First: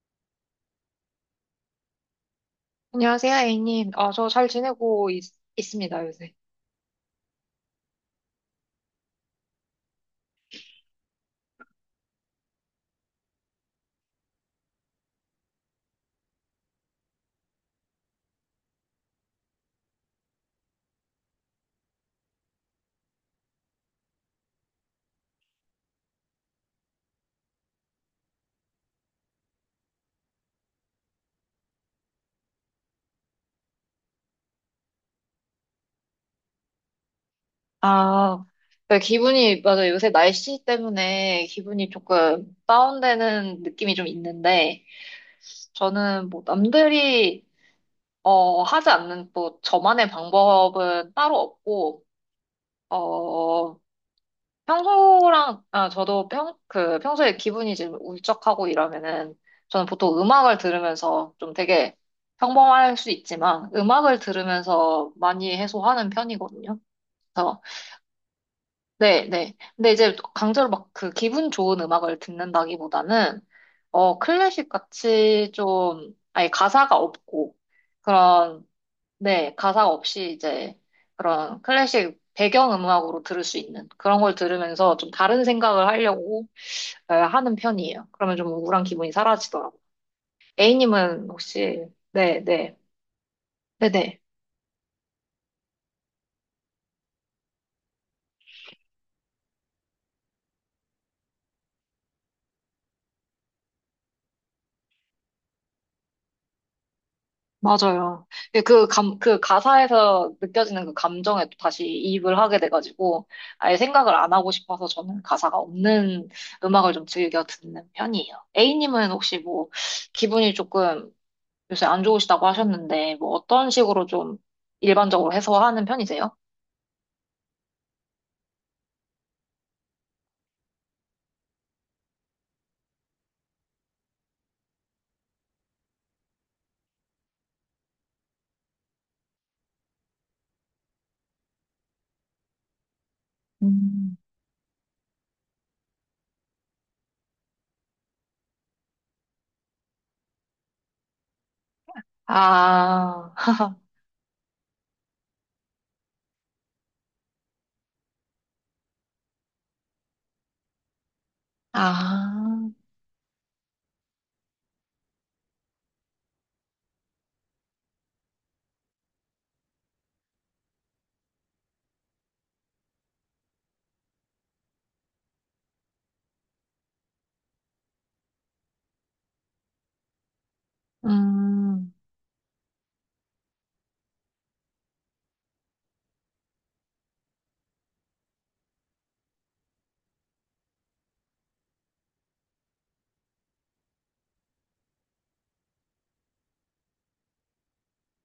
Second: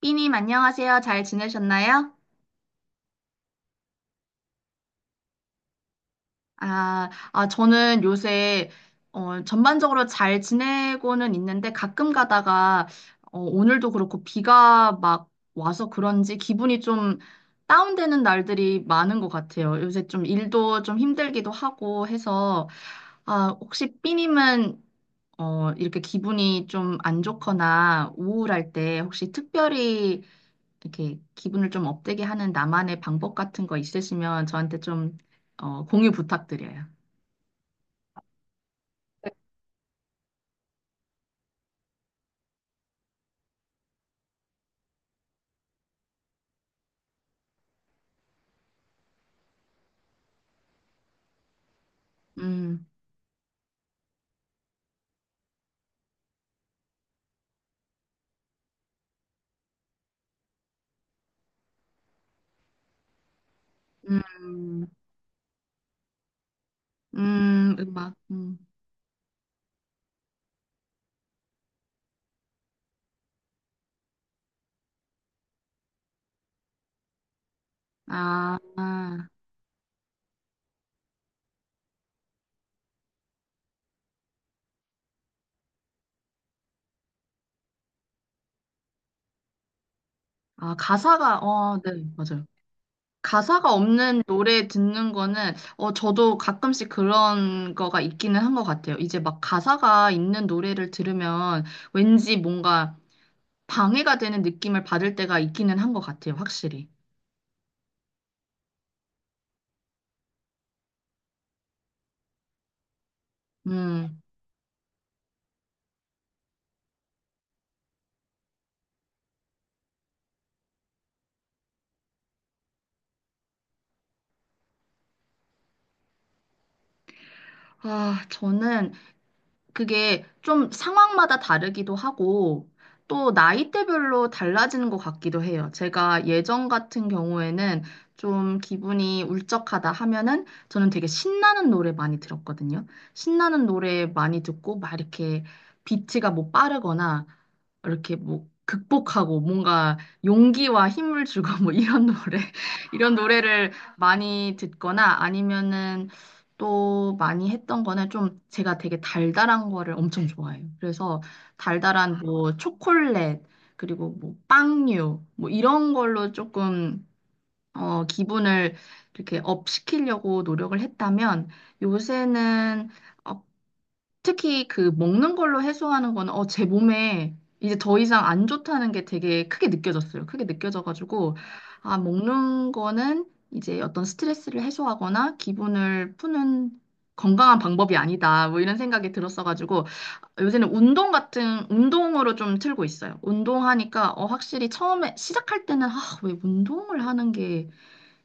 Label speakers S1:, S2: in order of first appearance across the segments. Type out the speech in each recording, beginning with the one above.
S1: 삐님, 안녕하세요. 잘 지내셨나요?
S2: 안녕하세요, A님. 저 잘 지내고 습니다 요새.
S1: 저는 요새, 전반적으로 잘 지내고는 있는데 가끔 가다가, 오늘도 그렇고 비가 막 와서 그런지 기분이 좀 다운되는 날들이 많은 것 같아요. 요새 좀 일도 좀 힘들기도 하고 해서, 아, 혹시 삐님은, 이렇게 기분이 좀 안 좋거나 우울할 때 혹시 특별히 이렇게 기분을 좀 업되게 하는 나만의 방법 같은 거 있으시면 저한테 좀 공유 부탁드려요.
S2: 아, 네, 맞아요. 요새 날씨 때문에 기분이 조금 다운되는 느낌이 좀 있는데, 저는 뭐 남들이, 하지 않는 또 저만의 방법은 따로 없고,
S1: 음,
S2: 어, 평소랑, 아, 저도 평, 그, 평소에 기분이 좀 울적하고 이러면은, 저는 보통 음악을 들으면서 좀 되게 평범할 수 있지만, 음악을
S1: 음.
S2: 들으면서 많이 해소하는 편이거든요. 그래서,
S1: 음악,
S2: 네, 네. 근데 이제 강제로 막 그 기분 좋은 음악을 듣는다기보다는, 클래식 같이 좀, 아예 가사가 없고,
S1: 아,
S2: 그런
S1: 아,
S2: 네, 가사 없이 이제 그런 클래식 배경 음악으로 들을 수 있는 그런 걸 들으면서 좀 다른 생각을 하려고 하는 편이에요. 그러면 좀 우울한 기분이 사라지더라고요.
S1: 아,
S2: A님은 혹시,
S1: 네,
S2: 네,
S1: 맞아요.
S2: 네,
S1: 가사가
S2: 네네,
S1: 없는 노래 듣는 거는, 저도 가끔씩 그런 거가 있기는 한 것 같아요. 이제 막 가사가 있는 노래를 들으면 왠지 뭔가 방해가 되는 느낌을 받을 때가 있기는 한 것 같아요, 확실히.
S2: 맞아요. 그 가사에서 느껴지는 그 감정에 또 다시 이입을 하게 돼가지고 아예 생각을
S1: 음.
S2: 안 하고 싶어서 저는 가사가 없는 음악을 좀 즐겨 듣는 편이에요. A님은 혹시 뭐 기분이 조금 요새 안 좋으시다고 하셨는데, 뭐 어떤 식으로 좀 일반적으로 해소하는 편이세요?
S1: 아, 저는 그게 좀 상황마다 다르기도 하고 또 나이대별로 달라지는 것 같기도 해요. 제가 예전 같은 경우에는 좀 기분이 울적하다 하면은 저는 되게 신나는 노래 많이 들었거든요. 신나는 노래
S2: 음.
S1: 많이 듣고 막 이렇게 비트가 뭐 빠르거나 이렇게 뭐 극복하고 뭔가 용기와 힘을 주고 뭐 이런 노래 이런
S2: 아.
S1: 노래를 많이 듣거나 아니면은 또 많이 했던 거는 좀 제가 되게 달달한 거를 엄청 좋아해요. 그래서 달달한 뭐
S2: 아.
S1: 초콜릿 그리고 뭐 빵류 뭐 이런 걸로 조금 기분을 이렇게 업 시키려고 노력을 했다면 요새는 어, 특히 그 먹는 걸로 해소하는 거는 제 몸에 이제 더 이상 안 좋다는 게 되게 크게 느껴졌어요. 크게 느껴져가지고
S2: 음.
S1: 아, 먹는 거는 이제 어떤 스트레스를 해소하거나 기분을 푸는 건강한 방법이 아니다. 뭐 이런 생각이 들었어가지고 요새는 운동 같은 운동으로 좀 틀고 있어요. 운동하니까 확실히 처음에 시작할 때는 아, 왜 운동을 하는 게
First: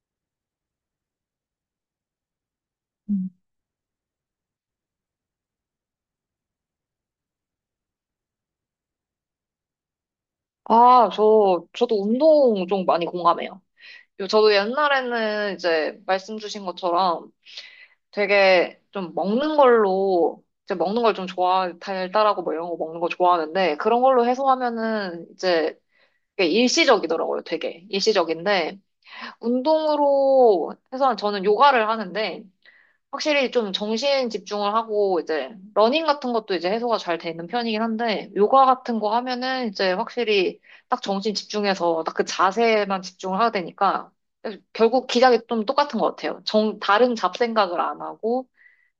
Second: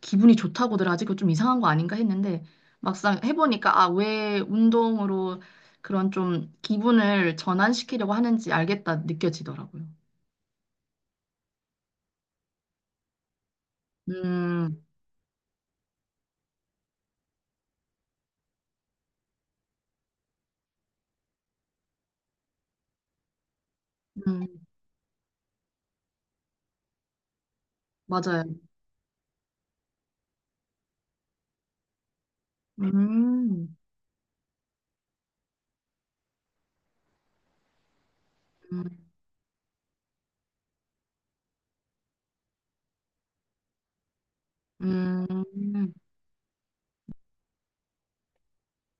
S1: 기분이 좋다고들 아직 좀 이상한 거 아닌가 했는데 막상
S2: 음,
S1: 해보니까 아, 왜 운동으로 그런 좀 기분을 전환시키려고 하는지 알겠다 느껴지더라고요.
S2: 저도 운동 좀 많이 공감해요. 저도
S1: 음,
S2: 옛날에는 이제 말씀 주신 것처럼 되게 좀 먹는 걸로, 이제 먹는 걸 달달하고 뭐 이런 거 먹는 거 좋아하는데, 그런 걸로
S1: 음,
S2: 해소하면은 이제 그게 일시적이더라고요, 되게.
S1: 맞아요.
S2: 일시적인데, 운동으로 해서는 저는 요가를 하는데 확실히 좀
S1: 음,
S2: 정신 집중을 하고 이제 러닝 같은 것도 이제 해소가 잘 되는 편이긴 한데 요가
S1: 음,
S2: 같은 거 하면은 이제 확실히 딱 정신 집중해서 딱 그 자세만 집중을 하게 되니까 결국 기작이 좀
S1: 음,
S2: 똑같은 것 같아요. 다른 잡생각을 안 하고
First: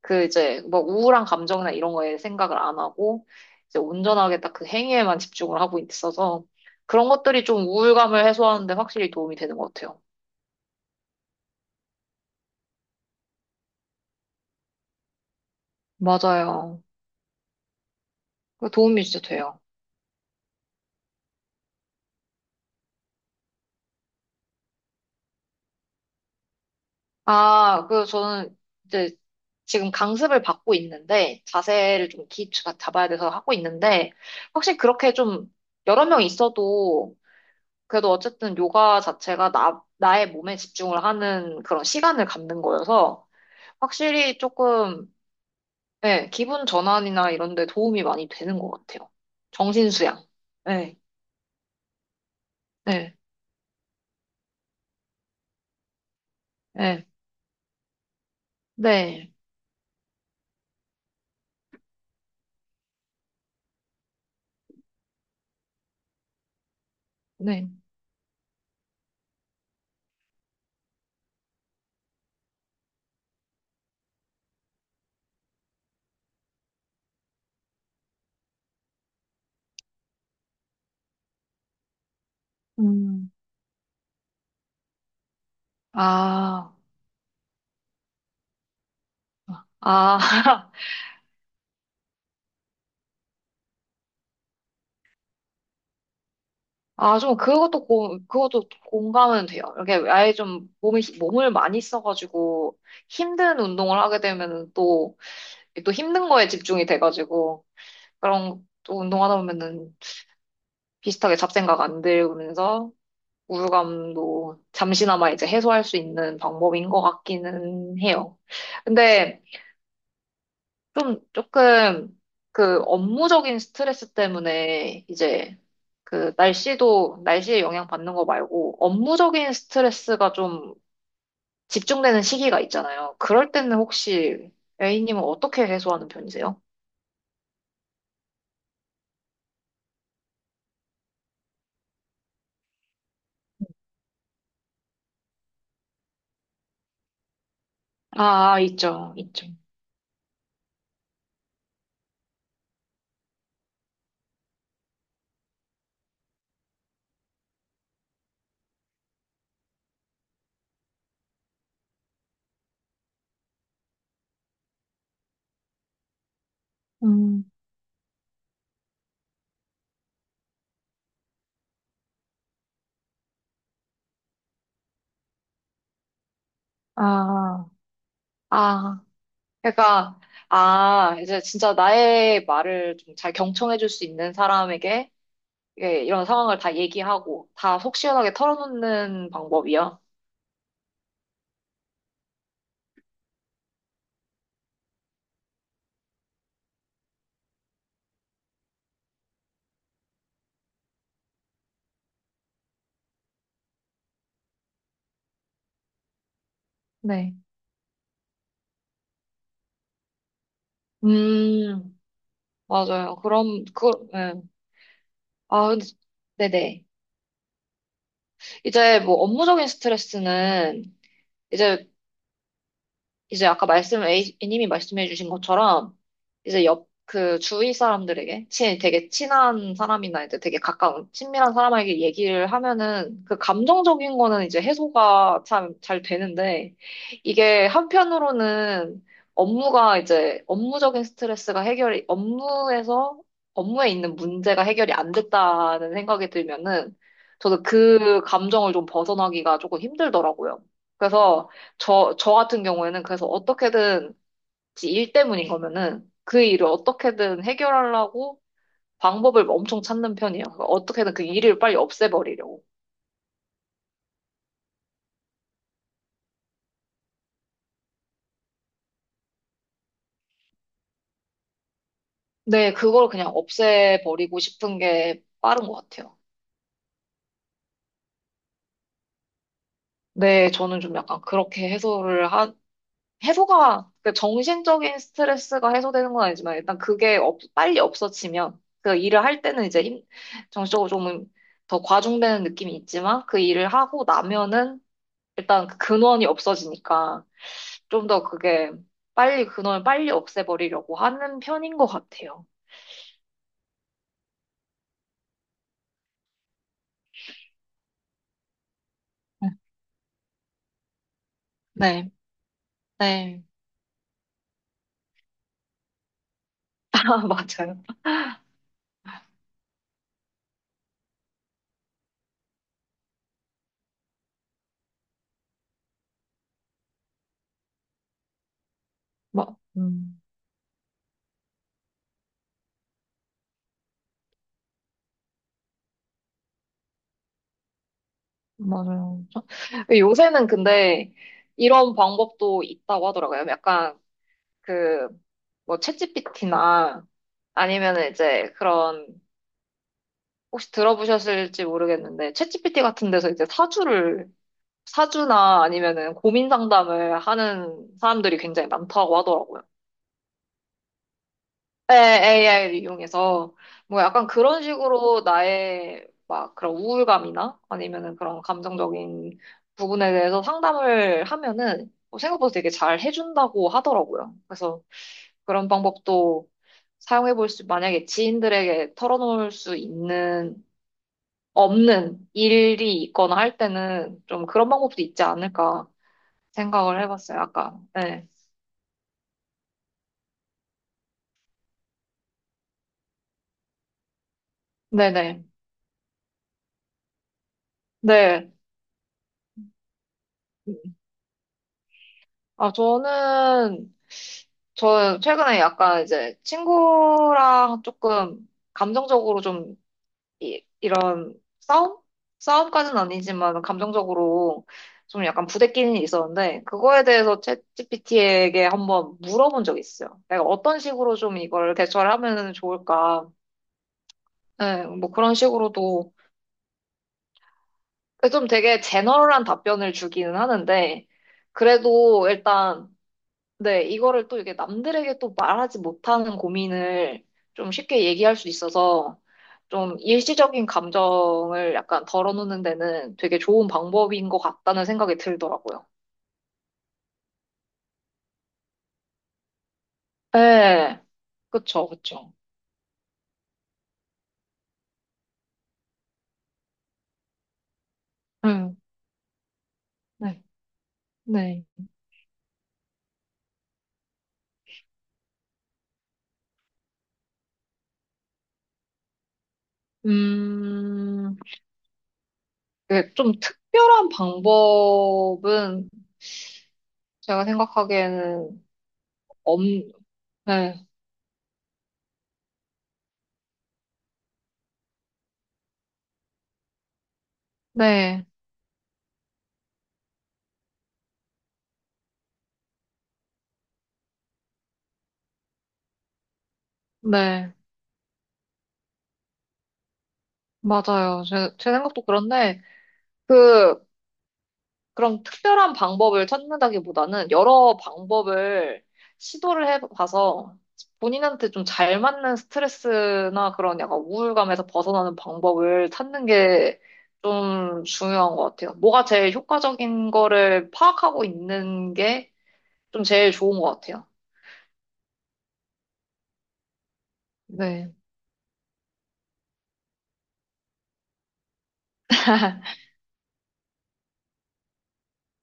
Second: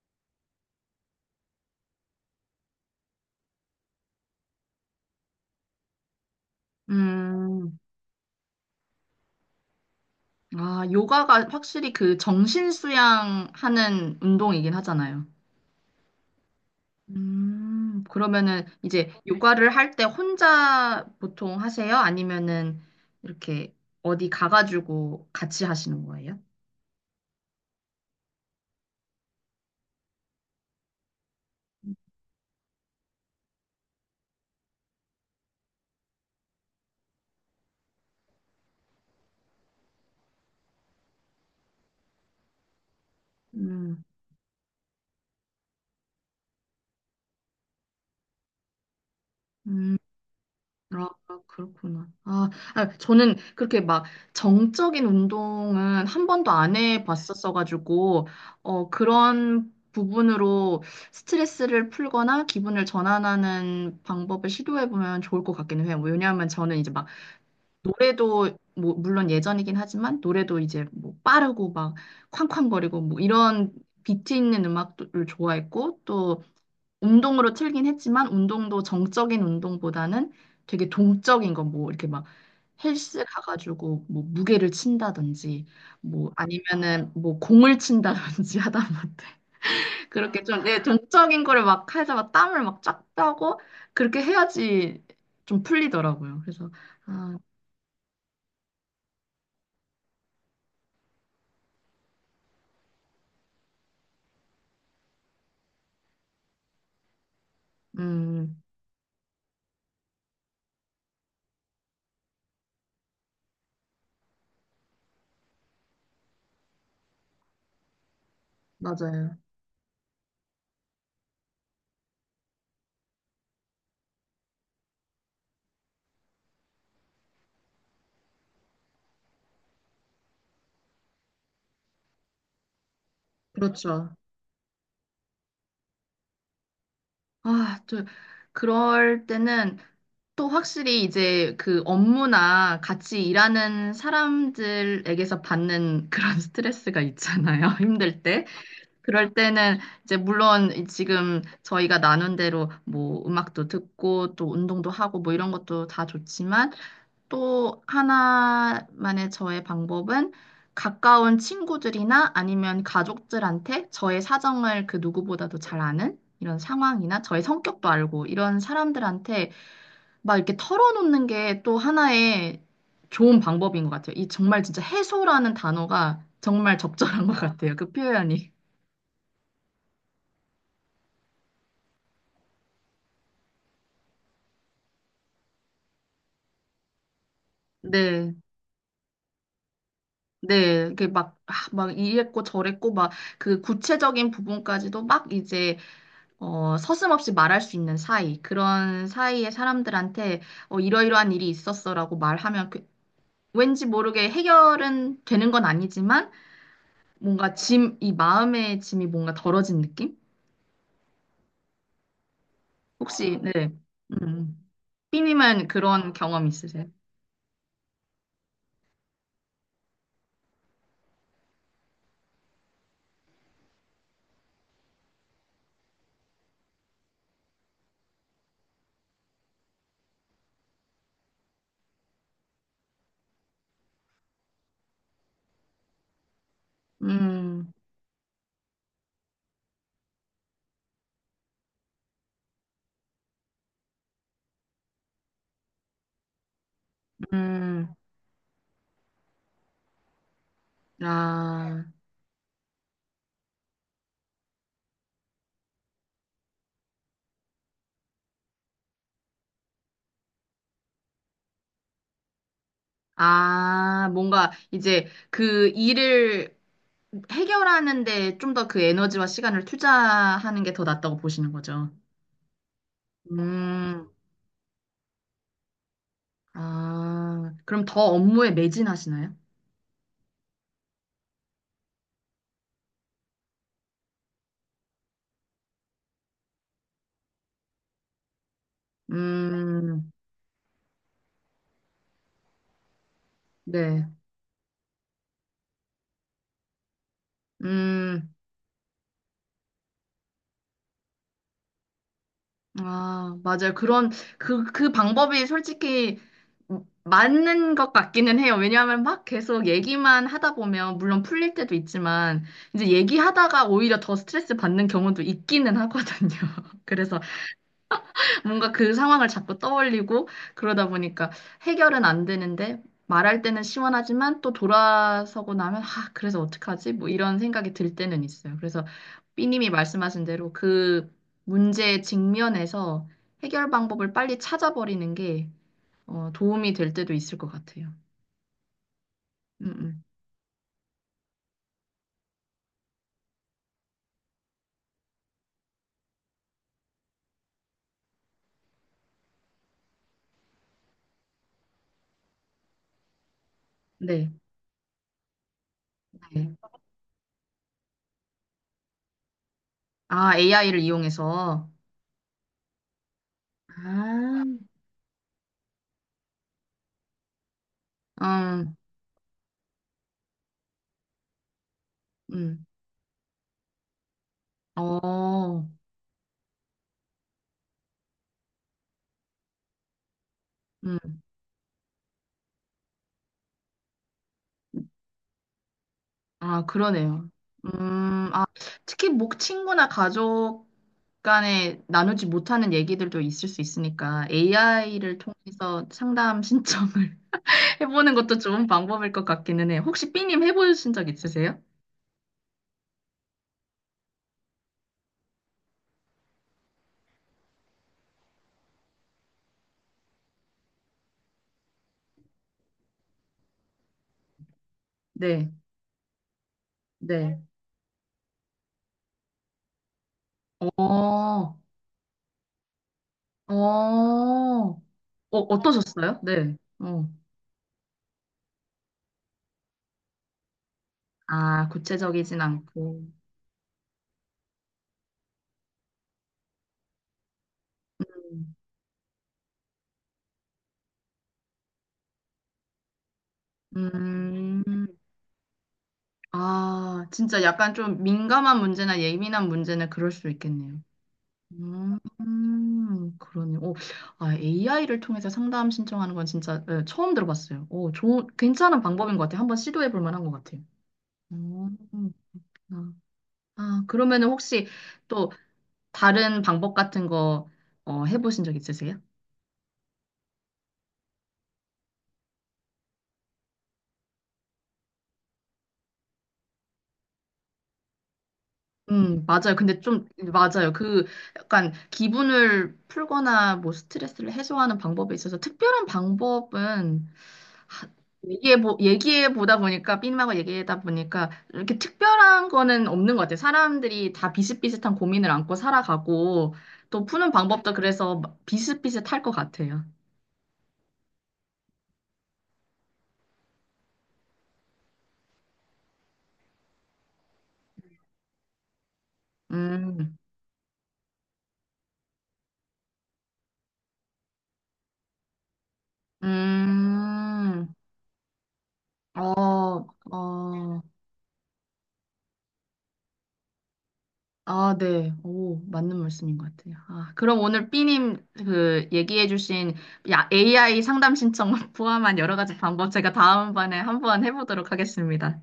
S2: 그 이제 뭐 우울한 감정이나 이런 거에 생각을 안 하고 이제 온전하게 딱 그 행위에만 집중을 하고 있어서 그런 것들이 좀
S1: 음.
S2: 우울감을 해소하는데 확실히 도움이 되는 것 같아요.
S1: 아, 요가가 확실히 그 정신 수양하는 운동이긴 하잖아요.
S2: 맞아요.
S1: 그러면은
S2: 그
S1: 이제
S2: 도움이
S1: 네.
S2: 진짜 돼요.
S1: 요가를 할 때 혼자 보통 하세요? 아니면은 이렇게 어디 가가지고 같이 하시는 거예요?
S2: 저는 이제 지금 강습을 받고 있는데 자세를 좀 기초가 잡아야 돼서 하고 있는데 확실히 그렇게 좀 여러 명 있어도 그래도 어쨌든 요가 자체가 나의 몸에 집중을 하는 그런 시간을 갖는 거여서
S1: 음,
S2: 확실히 조금 예 기분 전환이나 이런 데 도움이 많이 되는 것 같아요. 정신
S1: 음,
S2: 수양. 네,
S1: 아, 아, 그렇구나. 아, 아,
S2: 네,
S1: 저는 그렇게 막 정적인 운동은 한 번도 안
S2: 네,
S1: 해봤었어가지고,
S2: 네,
S1: 그런 부분으로 스트레스를 풀거나 기분을 전환하는 방법을 시도해보면 좋을 것 같기는 해요. 왜냐하면 저는 이제 막
S2: 네.
S1: 노래도 뭐 물론 예전이긴 하지만 노래도 이제 뭐 빠르고 막 쾅쾅거리고 뭐 이런 비트 있는 음악을 좋아했고 또 운동으로 틀긴 했지만 운동도 정적인 운동보다는 되게 동적인 거 뭐 이렇게 막 헬스
S2: 음.
S1: 가가지고 뭐 무게를 친다든지 뭐
S2: 아,
S1: 아니면은 뭐 공을 친다든지 하다못해 그렇게 좀
S2: 아.
S1: 내 동적인 거를 막 해서 막 땀을 막 쫙 빼고 그렇게 해야지 좀 풀리더라고요. 그래서 아,
S2: 좀 그것도 공감은 돼요. 이렇게 아예 좀 몸을 많이 써가지고 힘든 운동을 하게 되면은 또 힘든 거에 집중이 돼가지고
S1: 음.
S2: 그런 또 운동하다 보면은 비슷하게 잡생각 안 들면서 우울감도 잠시나마 이제 해소할 수 있는 방법인 것 같기는 해요.
S1: 맞아요.
S2: 근데 좀 조금 그 업무적인 스트레스 때문에 이제 그 날씨도 날씨에 영향 받는 거 말고 업무적인 스트레스가 좀 집중되는 시기가 있잖아요. 그럴 때는
S1: 그렇죠.
S2: 혹시 A님은 어떻게 해소하는 편이세요?
S1: 아, 저, 그럴 때는 또 확실히 이제 그 업무나 같이 일하는 사람들에게서 받는 그런 스트레스가 있잖아요. 힘들 때.
S2: 아, 있죠,
S1: 그럴
S2: 있죠.
S1: 때는 이제 물론 지금 저희가 나눈 대로 뭐 음악도 듣고 또 운동도 하고 뭐 이런 것도 다 좋지만 또 하나만의 저의 방법은 가까운 친구들이나 아니면 가족들한테 저의 사정을 그 누구보다도 잘 아는 이런 상황이나 저의
S2: 음,
S1: 성격도 알고 이런 사람들한테 막 이렇게 털어놓는 게 또 하나의 좋은 방법인 것 같아요. 이 정말 진짜 해소라는 단어가 정말 적절한 것
S2: 아,
S1: 같아요. 그 표현이.
S2: 아, 그러니까, 아, 이제 진짜 나의 말을 좀 잘 경청해줄 수 있는 사람에게 예, 이런 상황을 다 얘기하고 다 속 시원하게
S1: 네.
S2: 털어놓는 방법이요.
S1: 네, 이게 막, 아, 막 이랬고 저랬고 막 그 구체적인 부분까지도 막 이제 서슴없이 말할 수 있는 사이, 그런 사이의 사람들한테 이러이러한 일이 있었어라고 말하면 왠지 모르게 해결은 되는 건 아니지만
S2: 네.
S1: 뭔가 짐, 이 마음의 짐이 뭔가 덜어진 느낌?
S2: 음, 맞아요.
S1: 혹시, 네.
S2: 그럼, 예.
S1: 음. 삐님은
S2: 아, 근데,
S1: 그런 경험
S2: 네네.
S1: 있으세요?
S2: 이제 뭐 업무적인 스트레스는 이제 이제 아까 A님이 말씀해 주신 것처럼, 이제 옆, 그 주위 사람들에게, 되게 친한 사람이나 이제 되게 가까운, 친밀한 사람에게 얘기를 하면은, 그 감정적인 거는 이제 해소가 참 잘 되는데, 이게
S1: 음,
S2: 한편으로는 업무가 이제, 업무적인 스트레스가 해결이, 업무에서, 업무에 있는 문제가 해결이 안 됐다는 생각이 들면은, 저도
S1: 음,
S2: 그 감정을 좀 벗어나기가 조금 힘들더라고요. 그래서,
S1: 아,
S2: 저 같은 경우에는 그래서 어떻게든 지 일 때문인 거면은 그 일을 어떻게든 해결하려고 방법을 엄청 찾는 편이에요. 그러니까 어떻게든 그 일을 빨리 없애버리려고.
S1: 아, 뭔가 이제 그 일을 해결하는데 좀 더 그 에너지와 시간을 투자하는 게 더 낫다고 보시는 거죠.
S2: 네, 그걸 그냥
S1: 음.
S2: 없애버리고 싶은 게 빠른 것 같아요.
S1: 아, 그럼 더 업무에 매진하시나요?
S2: 네, 저는 좀 약간 그렇게 해소가, 그 정신적인 스트레스가 해소되는 건 아니지만 일단 그게 빨리 없어지면 그 일을 할 때는 이제
S1: 음,
S2: 정신적으로 좀 더 과중되는 느낌이 있지만 그 일을 하고
S1: 네.
S2: 나면은 일단 그 근원이 없어지니까 좀 더
S1: 음,
S2: 그게 빨리 근원을 빨리 없애버리려고 하는 편인 것 같아요.
S1: 아, 맞아요. 그 방법이 솔직히 맞는 것 같기는 해요. 왜냐하면 막 계속 얘기만 하다 보면, 물론 풀릴 때도
S2: 네,
S1: 있지만, 이제
S2: 네,
S1: 얘기하다가 오히려 더 스트레스 받는 경우도 있기는 하거든요. 그래서
S2: 아, 맞아요.
S1: 뭔가 그 상황을 자꾸 떠올리고 그러다 보니까 해결은 안 되는데 말할 때는 시원하지만 또 돌아서고 나면 아, 그래서 어떡하지? 뭐 이런 생각이 들 때는 있어요. 그래서
S2: 마,
S1: 삐님이
S2: 음,
S1: 말씀하신 대로 그 문제의 직면에서 해결 방법을 빨리 찾아버리는 게 도움이 될 때도 있을 것 같아요.
S2: 맞아요.
S1: 음, 음.
S2: 요새는 근데 이런 방법도 있다고 하더라고요. 약간 그 뭐 챗GPT나 아니면 이제 그런 혹시 들어보셨을지 모르겠는데 챗GPT 같은 데서 이제 사주를
S1: 네.
S2: 사주나 아니면은 고민
S1: 네.
S2: 상담을 하는 사람들이 굉장히 많다고 하더라고요.
S1: 아, AI를 이용해서.
S2: 네, AI를 이용해서 뭐 약간 그런
S1: 아,
S2: 식으로 나의 막 그런 우울감이나 아니면은 그런
S1: 음,
S2: 감정적인 부분에 대해서 상담을 하면은 뭐 생각보다
S1: 음.
S2: 되게 잘 해준다고 하더라고요. 그래서
S1: 어,
S2: 그런 방법도 사용해 볼 수, 만약에 지인들에게 털어놓을 수 있는,
S1: 음.
S2: 없는 일이 있거나 할 때는 좀 그런 방법도 있지 않을까
S1: 아,
S2: 생각을
S1: 그러네요.
S2: 해봤어요, 아까. 네.
S1: 아, 특히 목 친구나 가족 간에 나누지 못하는 얘기들도 있을 수 있으니까 AI를
S2: 네네.
S1: 통해서 상담 신청을 해보는 것도
S2: 네.
S1: 좋은 방법일 것 같기는 해요. 혹시 B님
S2: 음.
S1: 해보신 적 있으세요?
S2: 아, 저는 저 최근에 약간 이제 친구랑 조금 감정적으로 좀 이런 싸움? 싸움까지는 아니지만 감정적으로 좀 약간
S1: 네,
S2: 부대끼는 일이 있었는데 그거에 대해서
S1: 네.
S2: 챗GPT에게 한번 물어본 적이 있어요. 내가 어떤
S1: 어,
S2: 식으로 좀 이걸 대처를 하면 좋을까?
S1: 어, 어,
S2: 네, 뭐 그런 식으로도
S1: 어떠셨어요? 네. 어.
S2: 그 좀 되게 제너럴한 답변을 주기는 하는데
S1: 아,
S2: 그래도
S1: 구체적이진
S2: 일단
S1: 않고.
S2: 네, 이거를 또 이게 남들에게 또 말하지 못하는 고민을 좀 쉽게 얘기할 수 있어서 좀 일시적인 감정을 약간 덜어놓는 데는 되게 좋은 방법인 것
S1: 음,
S2: 같다는
S1: 음.
S2: 생각이 들더라고요.
S1: 아, 진짜 약간 좀 민감한 문제나 예민한 문제는 그럴 수 있겠네요.
S2: 네, 그쵸, 그쵸.
S1: 그러네요. 오, 아, AI를 통해서 상담 신청하는 건 진짜 예, 처음 들어봤어요. 오, 좋은,
S2: 음,
S1: 괜찮은 방법인 것 같아요. 한번 시도해 볼 만한 것
S2: 네,
S1: 같아요.
S2: 네.
S1: 음, 아, 아, 그러면은 혹시 또 다른 방법 같은 거 해보신 적 있으세요?
S2: 음, 그게 좀 특별한 방법은 제가 생각하기에는
S1: 맞아요.
S2: 엄,
S1: 근데 좀, 맞아요.
S2: 네,
S1: 그 약간 기분을 풀거나 뭐 스트레스를 해소하는 방법에 있어서 특별한 방법은
S2: 네,
S1: 얘기해 보다 보니까, 삐님하고 얘기하다 보니까, 이렇게 특별한 거는 없는 것 같아요. 사람들이 다 비슷비슷한 고민을 안고 살아가고, 또 푸는
S2: 네,
S1: 방법도 그래서 비슷비슷할 것 같아요.
S2: 맞아요. 제 생각도 그런데, 그, 그런 특별한 방법을 찾는다기보다는 여러 방법을 시도를
S1: 음,
S2: 해봐서 본인한테 좀 잘 맞는 스트레스나 그런 약간 우울감에서 벗어나는 방법을 찾는 게
S1: 음,
S2: 좀 중요한 것 같아요. 뭐가 제일
S1: 어,
S2: 효과적인 거를
S1: 어,
S2: 파악하고 있는 게 좀 제일 좋은 것 같아요.
S1: 아, 네. 오, 맞는 말씀인 것 같아요. 아, 그럼 오늘
S2: 네.
S1: 삐님 그 얘기해 주신 AI 상담 신청 포함한 여러 가지 방법 제가 다음번에 한번 해보도록 하겠습니다.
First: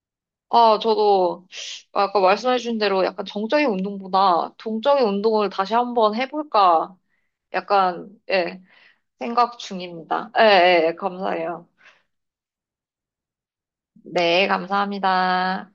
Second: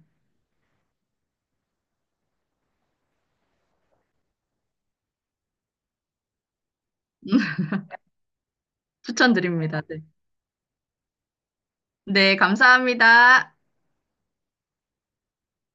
S2: 아, 저도 아까 말씀해주신 대로 약간 정적인 운동보다 동적인 운동을 다시 한번 해볼까? 약간, 예. 생각
S1: 추천드립니다. 네.
S2: 중입니다. 예, 예, 감사해요.
S1: 네, 감사합니다.
S2: 네, 감사합니다.